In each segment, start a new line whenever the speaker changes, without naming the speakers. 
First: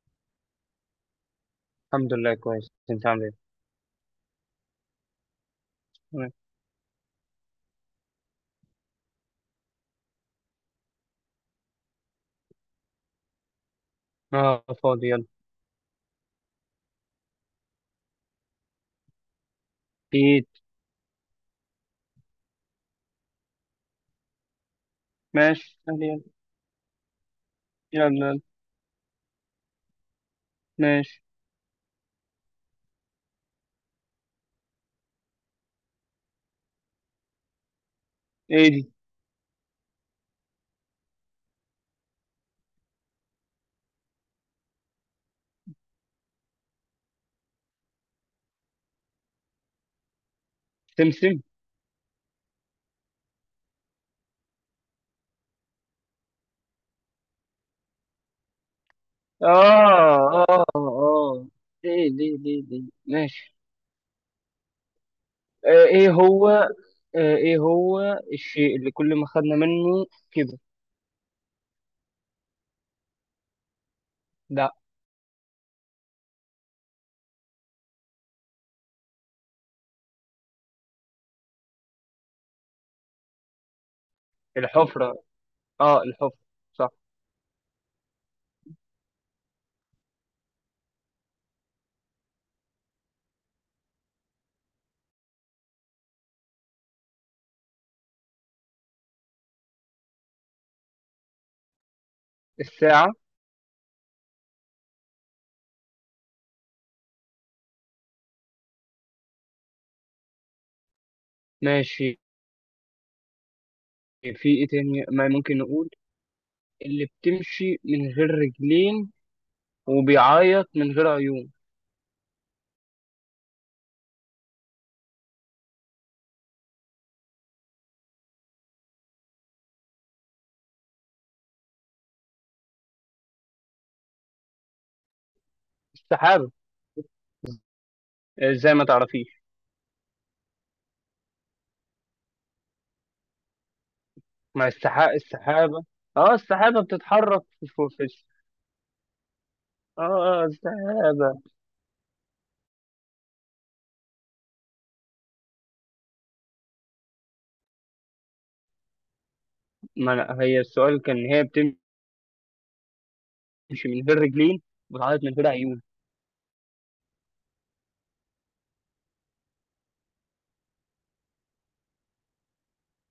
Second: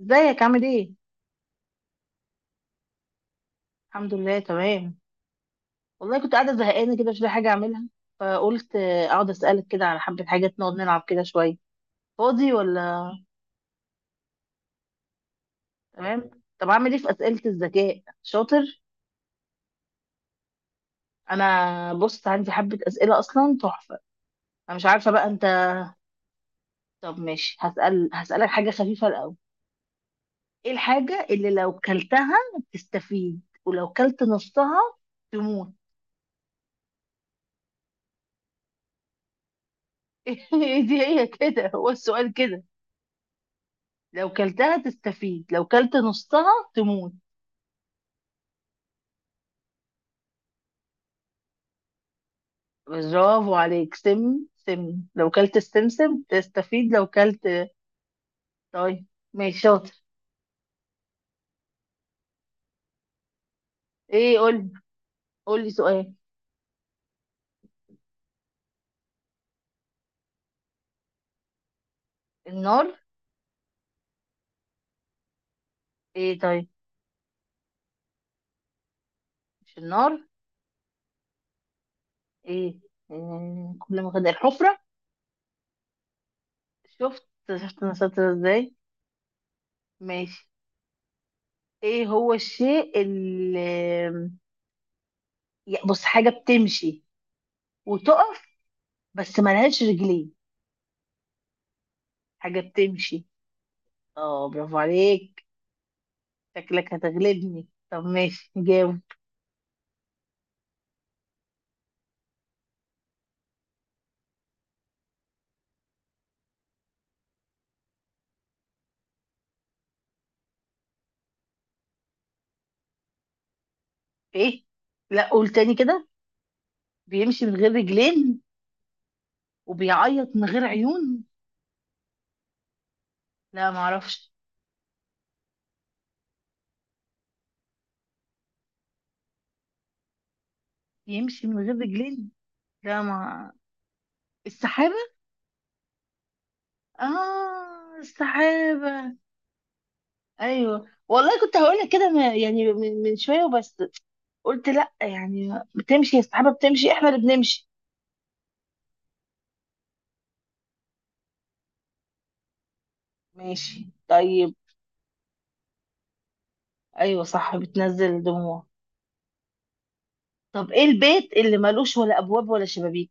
ازيك؟ عامل ايه؟
الحمد لله كويس. انت عامل ايه؟
الحمد لله تمام. والله كنت
تمام.
قاعدة زهقانة كده، مش لاقي حاجة أعملها، فقلت أقعد أسألك كده على حبة حاجات، نقعد نلعب كده شوية. فاضي ولا
اه، فاضي، يلا.
تمام؟ طب أعمل ايه في أسئلة الذكاء؟ شاطر؟
ايد.
أنا بص عندي حبة أسئلة أصلا تحفة. أنا مش عارفة بقى أنت.
ماشي، يلا
طب ماشي،
يلا
هسأل
يلا.
هسألك حاجة خفيفة الأول. ايه
ماشي.
الحاجة اللي لو كلتها تستفيد، ولو كلت نصها تموت؟
ايه دي؟
ايه دي، هي كده، هو السؤال كده. لو كلتها تستفيد، لو كلت نصها تموت.
سمسم.
برافو عليك، سم سم. لو كلت السمسم تستفيد، لو كلت. طيب، ماشي شاطر.
اه اه اه. ايه دي ماشي.
ايه قول، قول لي
آه ايه
سؤال.
هو آه ايه هو الشيء اللي كل ما خدنا منه كده؟
النار.
لا.
ايه طيب، مش النار. ايه. كل ما خد الحفرة.
الحفرة، اه الحفرة، صح.
شفت، شفت انا شاطرة ازاي. ماشي. ايه هو الشيء اللي، بص حاجة بتمشي وتقف، بس ملهاش رجلين. حاجة
الساعة.
بتمشي. اه برافو عليك، شكلك هتغلبني، طب ماشي جاوب.
ماشي. في ايه تاني ما ممكن نقول اللي بتمشي من غير رجلين وبيعيط من غير عيون؟
ايه، لا قول تاني كده. بيمشي من غير رجلين، وبيعيط من غير عيون. لا ما اعرفش.
السحابة. آه، زي ما تعرفيش.
يمشي من غير رجلين، لا ما،
مع
السحابة.
السحابة، السحابة. اه، السحابة بتتحرك
اه السحابة.
اه، آه،
ايوه والله
السحابة.
كنت هقول لك كده يعني من شوية وبس. قلت لا، يعني بتمشي، السحابة بتمشي، احنا اللي بنمشي.
ما أنا هي السؤال، كان هي بتمشي
ماشي
من غير
طيب.
رجلين وبتعيط من غير عيون.
ايوه صح، بتنزل دموع. طب ايه البيت اللي ملوش ولا ابواب ولا شبابيك؟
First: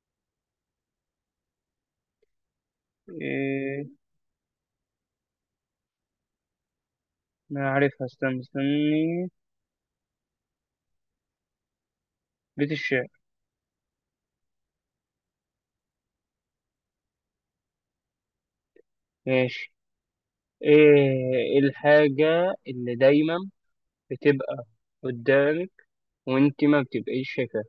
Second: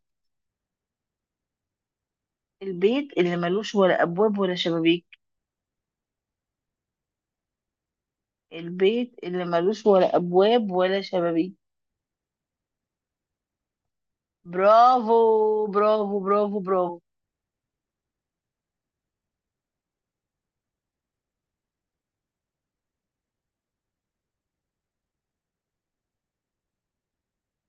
البيت اللي ملوش
ايه،
ولا ابواب ولا شبابيك.
انا عارفها، استنى
البيت
استني.
اللي ملوش ولا ابواب ولا شبابيك.
بيت الشعر.
برافو برافو برافو.
ماشي. ايه الحاجة اللي دايما بتبقى قدامك وانت ما بتبقيش شايفاها؟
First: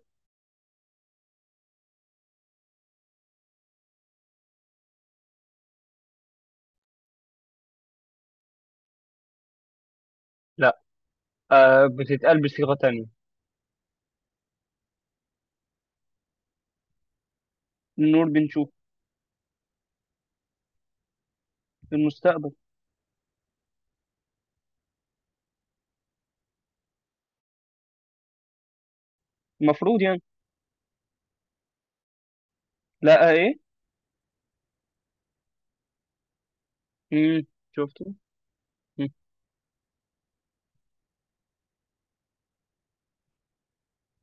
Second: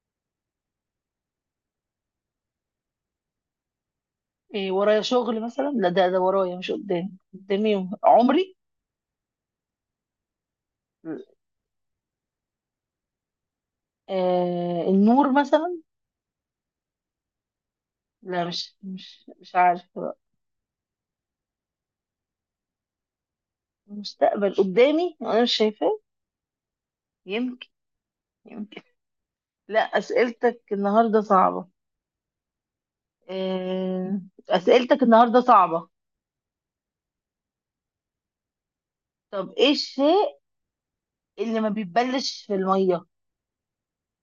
إيه ورايا شغل مثلا؟ لا، ده ورايا مش قدامي، قدامي عمري.
لا، آه، بتتقال بصيغة تانية.
النور مثلا.
النور
لا
بنشوف.
مش عارفة بقى.
في المستقبل.
المستقبل قدامي وانا مش شايفاه؟ يمكن، يمكن. لا
المفروض يعني.
اسئلتك النهارده صعبة.
لا، آه، ايه.
آه، اسئلتك النهارده صعبة.
امم، شفته.
طب ايه الشيء اللي ما بيتبلش في المية؟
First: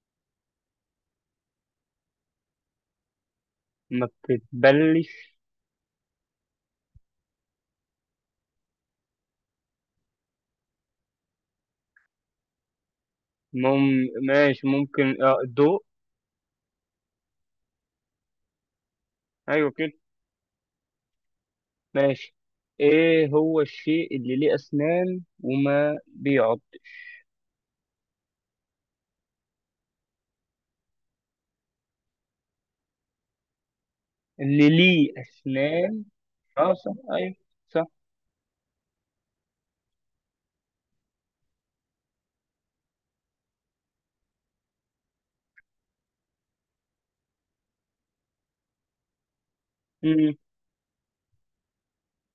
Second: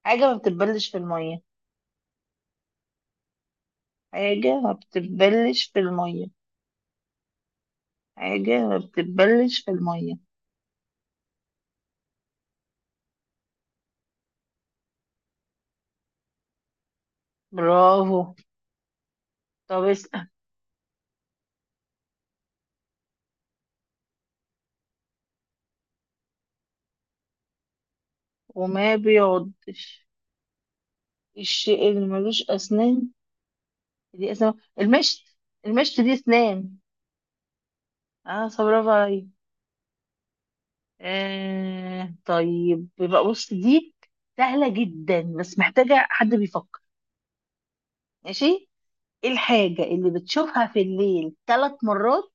حاجة ما بتتبلش في المية.
ما
حاجة ما
بتتبلش.
بتتبلش في المية. حاجة ما بتتبلش في المية.
ماشي، ممكن اه، الضوء.
برافو.
ايوه
طب
كده.
اسأل.
ماشي. ايه هو الشيء اللي ليه اسنان وما بيعض؟
وما بيعضش؟ الشيء اللي ملوش أسنان؟ دي أسنان؟
اللي ليه
المشط، المشط
اسنان.
دي
اه
أسنان.
صح، ايوه. صح.
اه صح، برافو عليا. طيب يبقى بص دي سهلة جدا، بس محتاجة حد بيفكر. ماشي. ايه الحاجة اللي
مم.
بتشوفها في الليل ثلاث مرات،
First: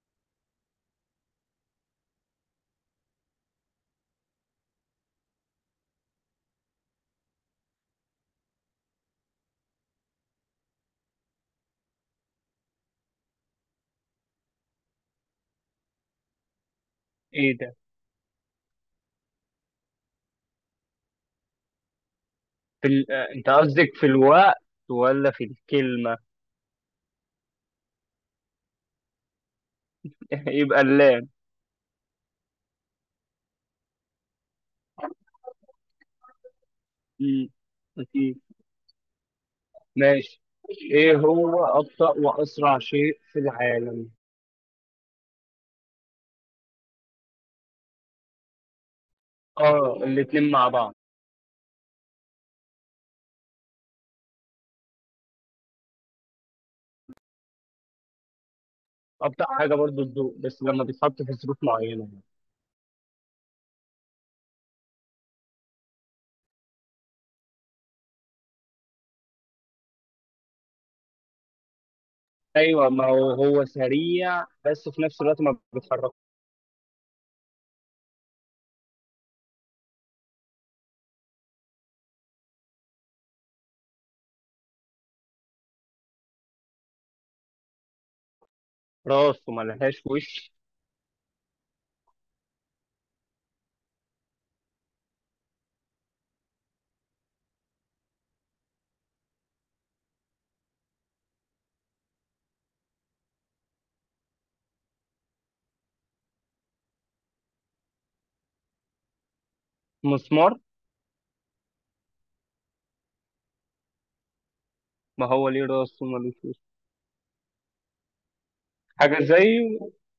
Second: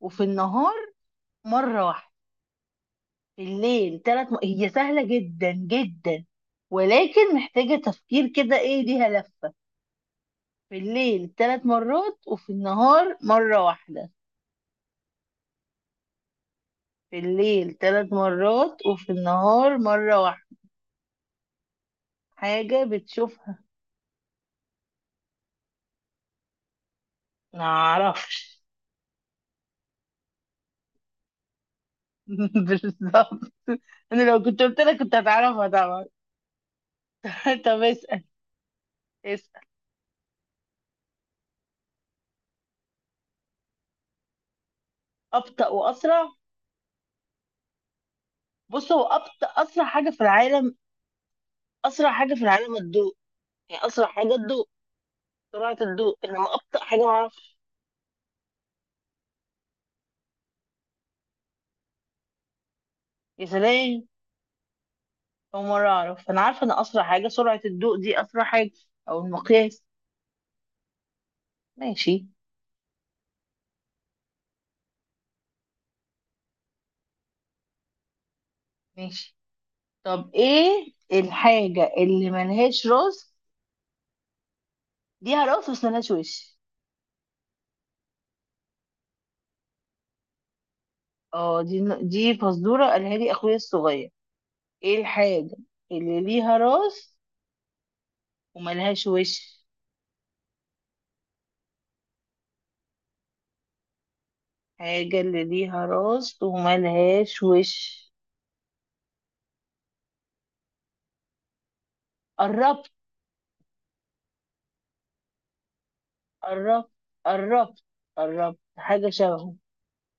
وفي النهار مرة واحدة؟ في الليل ثلاث م... هي سهلة جدا جدا، ولكن محتاجة تفكير كده، ايه ليها لفة. في الليل ثلاث مرات وفي النهار مرة واحدة. في
ايه ده؟
الليل ثلاث مرات وفي النهار مرة واحدة. حاجة
في ال... آه، انت
بتشوفها.
قصدك في الوقت ولا في الكلمة؟
معرفش.
يبقى اللام.
بالظبط. انا لو كنت قلت لك كنت هتعرفها طبعا.
مم.
طب اسأل،
اكيد.
اسأل.
ماشي. ايه هو ابطأ واسرع شيء في العالم؟
أبطأ وأسرع. بص هو أبطأ أسرع
اه،
حاجة في
الاتنين مع
العالم.
بعض.
أسرع حاجة في العالم الضوء، يعني أسرع حاجة الضوء، سرعة الضوء. إنما أبطأ حاجة معرفش.
ابطأ حاجة برضو الضوء، بس لما بيتحط في ظروف معينة.
يا سلام، أول مرة أعرف. أنا عارفة إن أسرع حاجة سرعة الضوء، دي أسرع حاجة أو المقياس. ماشي،
ايوه، ما هو هو سريع بس في نفس الوقت ما بيتحرك.
ماشي. طب ايه الحاجة اللي ملهاش راس، ليها راس بس ملهاش وش؟
راسه ما لهاش وش.
اه دي فزورة قالها لي اخويا الصغير. ايه الحاجة اللي ليها راس وملهاش وش؟ حاجة اللي ليها راس وملهاش وش.
مسمار.
قربت،
ما هو ليه راس وما لهوش وش.
قربت، قربت. قربت، حاجة
حاجه زي
شبهه.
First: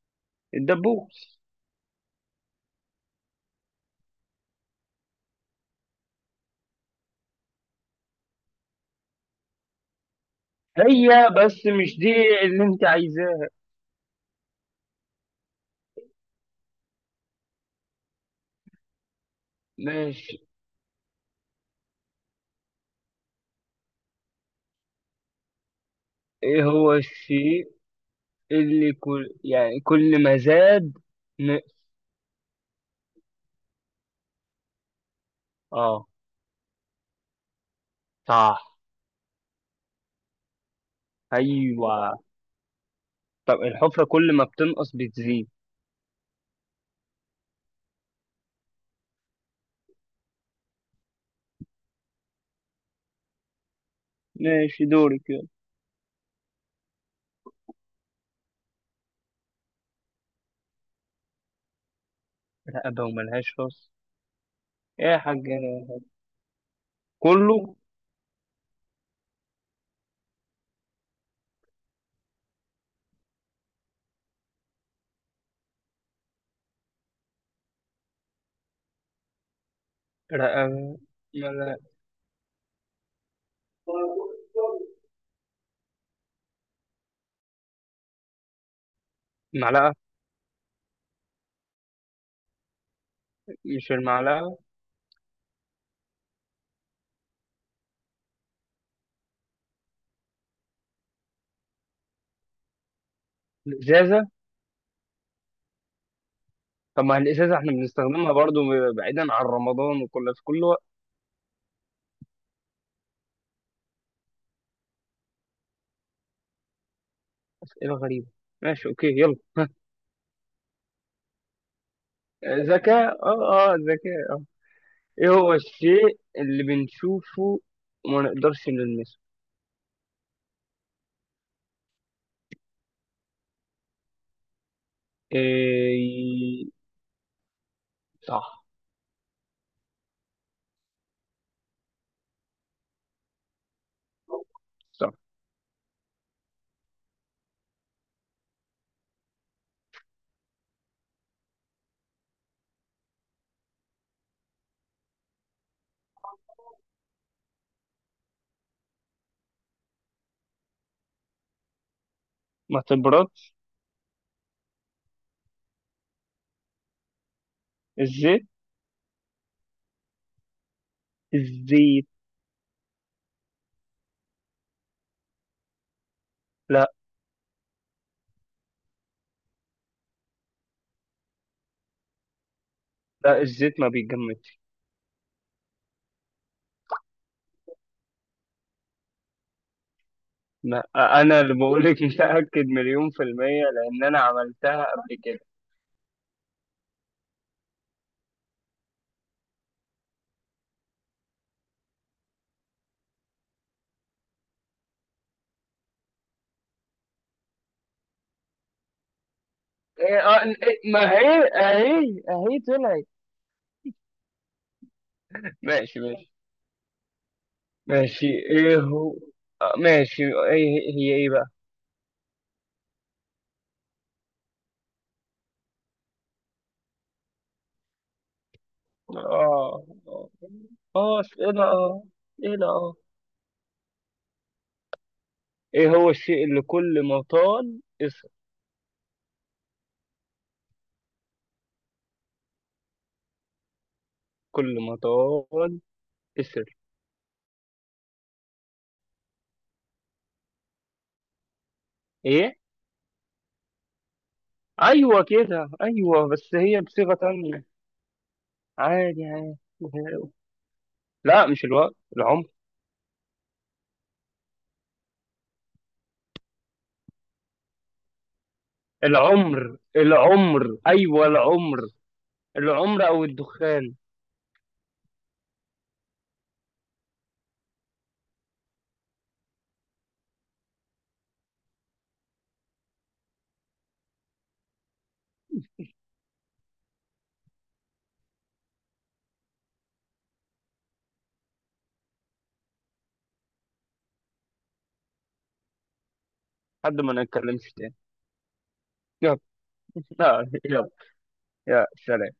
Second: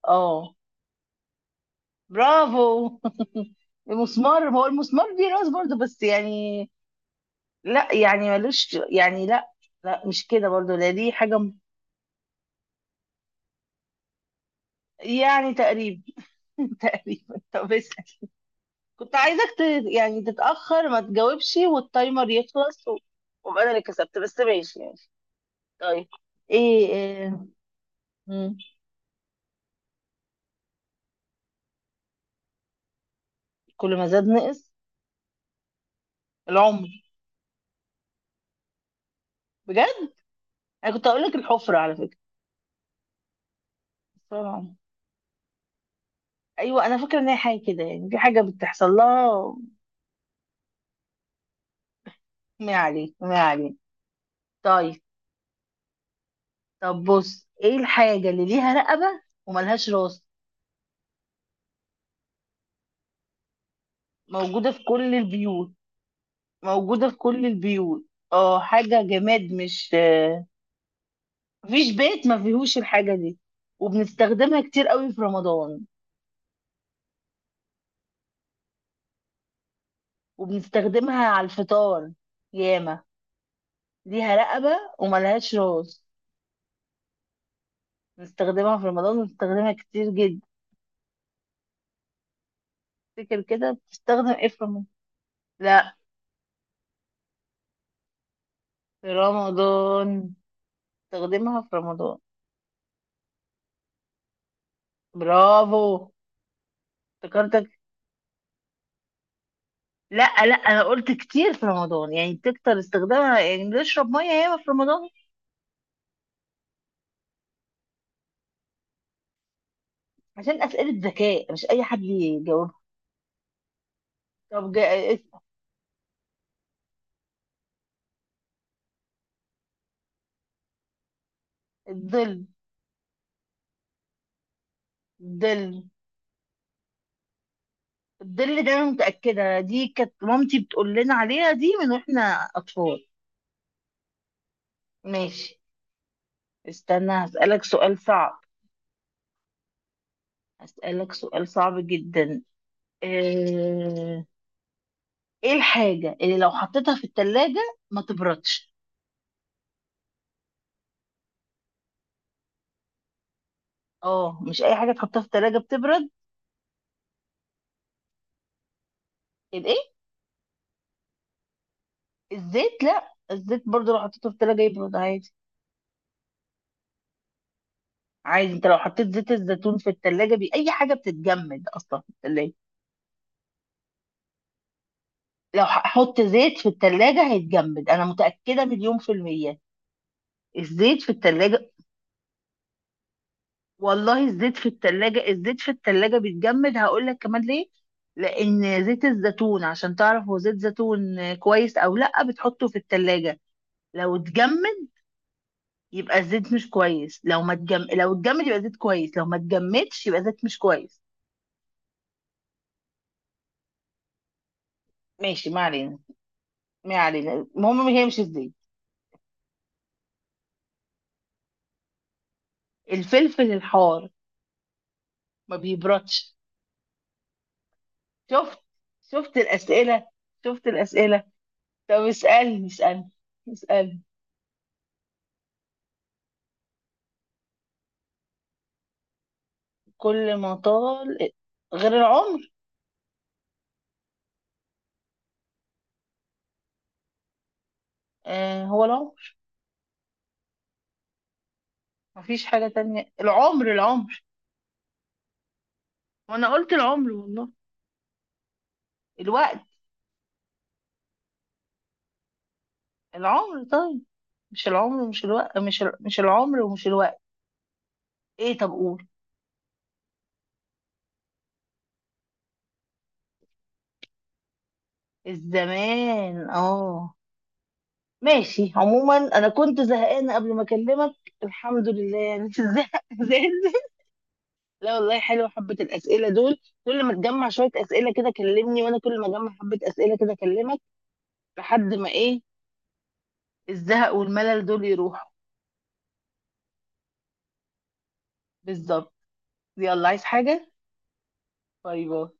اه
الدبوس.
برافو. المسمار، ما هو المسمار دي راس برضه، بس يعني لا يعني ملوش، يعني لا. لا مش كده برضو، لا دي
هي،
حاجة.
بس مش دي اللي انت عايزاها.
يعني تقريبا. تقريبا، طب اسأل. كنت عايزك ت... يعني
ماشي.
تتأخر ما تجاوبش والتايمر يخلص و... وابقى انا اللي كسبت، بس ماشي يعني. طيب.
ايه
ايه,
هو
إيه...
الشيء
مم.
اللي كل، يعني كل ما زاد ن...
كل ما زاد نقص.
اه
العمر.
صح،
بجد؟ انا كنت هقول لك الحفرة على
ايوه.
فكرة.
طب الحفره
بس
كل
هو
ما
العمر.
بتنقص بتزيد.
ايوه انا فاكرة ان هي حاجة كده، يعني في حاجة بتحصل لها. ما عليه، ما عليه.
ماشي،
طيب.
دورك، يلا.
طب بص ايه الحاجة اللي ليها رقبة وملهاش راس،
رقبه وملهاش راس.
موجودة في
ايه
كل
يا حاج،
البيوت؟ موجودة في كل
كله.
البيوت. اه حاجة جماد، مش آه، مفيش بيت ما فيهوش الحاجة دي. وبنستخدمها كتير قوي في رمضان، وبنستخدمها على
رقبه.
الفطار ياما. ليها رقبة وملهاش راس، بنستخدمها في رمضان، وبنستخدمها
معلقة.
كتير جدا. تفتكر كده
مش
بتستخدم ايه
المعلقة.
في رمضان؟ لا، في رمضان، بنستخدمها في رمضان.
الإزازة.
برافو.
طب ما الإزازة
افتكرتك.
احنا بنستخدمها برضو بعيدا عن رمضان، وكل في
لا لا
كل
انا
وقت.
قلت كتير في رمضان، يعني بتكتر استخدامها، يعني نشرب ميه ياما في رمضان.
أسئلة غريبة. ماشي، أوكي، يلا.
عشان اسئله ذكاء مش اي حد يجاوبها.
ذكاء، اه اه، ذكاء، اه.
طب جا...
إيه هو الشيء اللي بنشوفه وما نقدرش نلمسه؟
الظل، الظل.
إيه.
الظل
صح،
ده انا متاكده دي كانت مامتي بتقول لنا عليها دي من واحنا اطفال.
صح.
ماشي. استنى هسالك سؤال صعب، هسالك سؤال صعب جدا. ايه إيه الحاجه اللي لو حطيتها في التلاجة ما تبردش؟
ما تبرد.
اه مش اي حاجه تحطها في التلاجة بتبرد.
الزيت، الزيت.
الزيت؟ لا، الزيت برضو لو حطيته في التلاجة يبرد عادي.
لا.
عادي، انت لو حطيت زيت الزيتون في التلاجة بي... اي حاجة بتتجمد اصلا في التلاجة.
لا، الزيت ما بيتجمدش.
لو هحط زيت في التلاجة هيتجمد، انا متأكدة مليون في المية،
ما
الزيت في
أنا اللي
التلاجة.
بقولك متأكد مليون في المية، لأن أنا
والله الزيت في
عملتها قبل
التلاجة،
كده.
الزيت في التلاجة بيتجمد، هقول لك كمان ليه. لان زيت الزيتون عشان تعرف هو زيت زيتون كويس او لا، بتحطه في التلاجة، لو اتجمد يبقى الزيت مش كويس، لو ما اتجم... لو اتجمد يبقى زيت كويس، لو ما اتجمدش
إيه،
يبقى زيت
آه،
مش
إيه،
كويس.
ما هي اهي اهي طلعت.
ماشي، ما علينا،
ماشي ماشي.
ما علينا. المهم هيمشي
ماشي،
ازاي.
ايه هو؟ آه، ماشي، ايه هي ايه بقى؟
الفلفل الحار ما بيبردش. شفت، شفت
اه
الأسئلة،
اه.
شفت
آه،
الأسئلة.
ايه ده،
طب
اه. ايه
اسألني،
ده، اه.
اسألني، اسألني.
ايه هو الشيء اللي كل ما طال اسر؟
كل ما طال غير العمر.
كل ما طال اسر.
آه هو العمر، مفيش
ايه.
حاجة تانية، العمر، العمر.
ايوه كده، ايوه،
وانا
بس
قلت
هي
العمر
بصيغة
والله.
تانية. عادي عادي.
الوقت.
لا، مش الوقت، العمر.
العمر طيب. مش العمر، مش الوقت، مش العمر ومش الوقت. ايه طب قول.
العمر العمر، ايوه العمر. العمر او الدخان.
الزمان اه. ماشي، عموما انا كنت زهقانه قبل ما اكلمك، الحمد لله، يعني مش الزهق زاد. لا والله حلوه حبه الاسئله دول. كل ما تجمع شويه اسئله كده كلمني، وانا كل ما اجمع حبه اسئله كده اكلمك، لحد ما ايه، الزهق والملل دول يروحوا.
حد ما نتكلمش تاني.
بالظبط. يلا، عايز
لا،
حاجه؟
يلا. يا
باي باي.
سلام.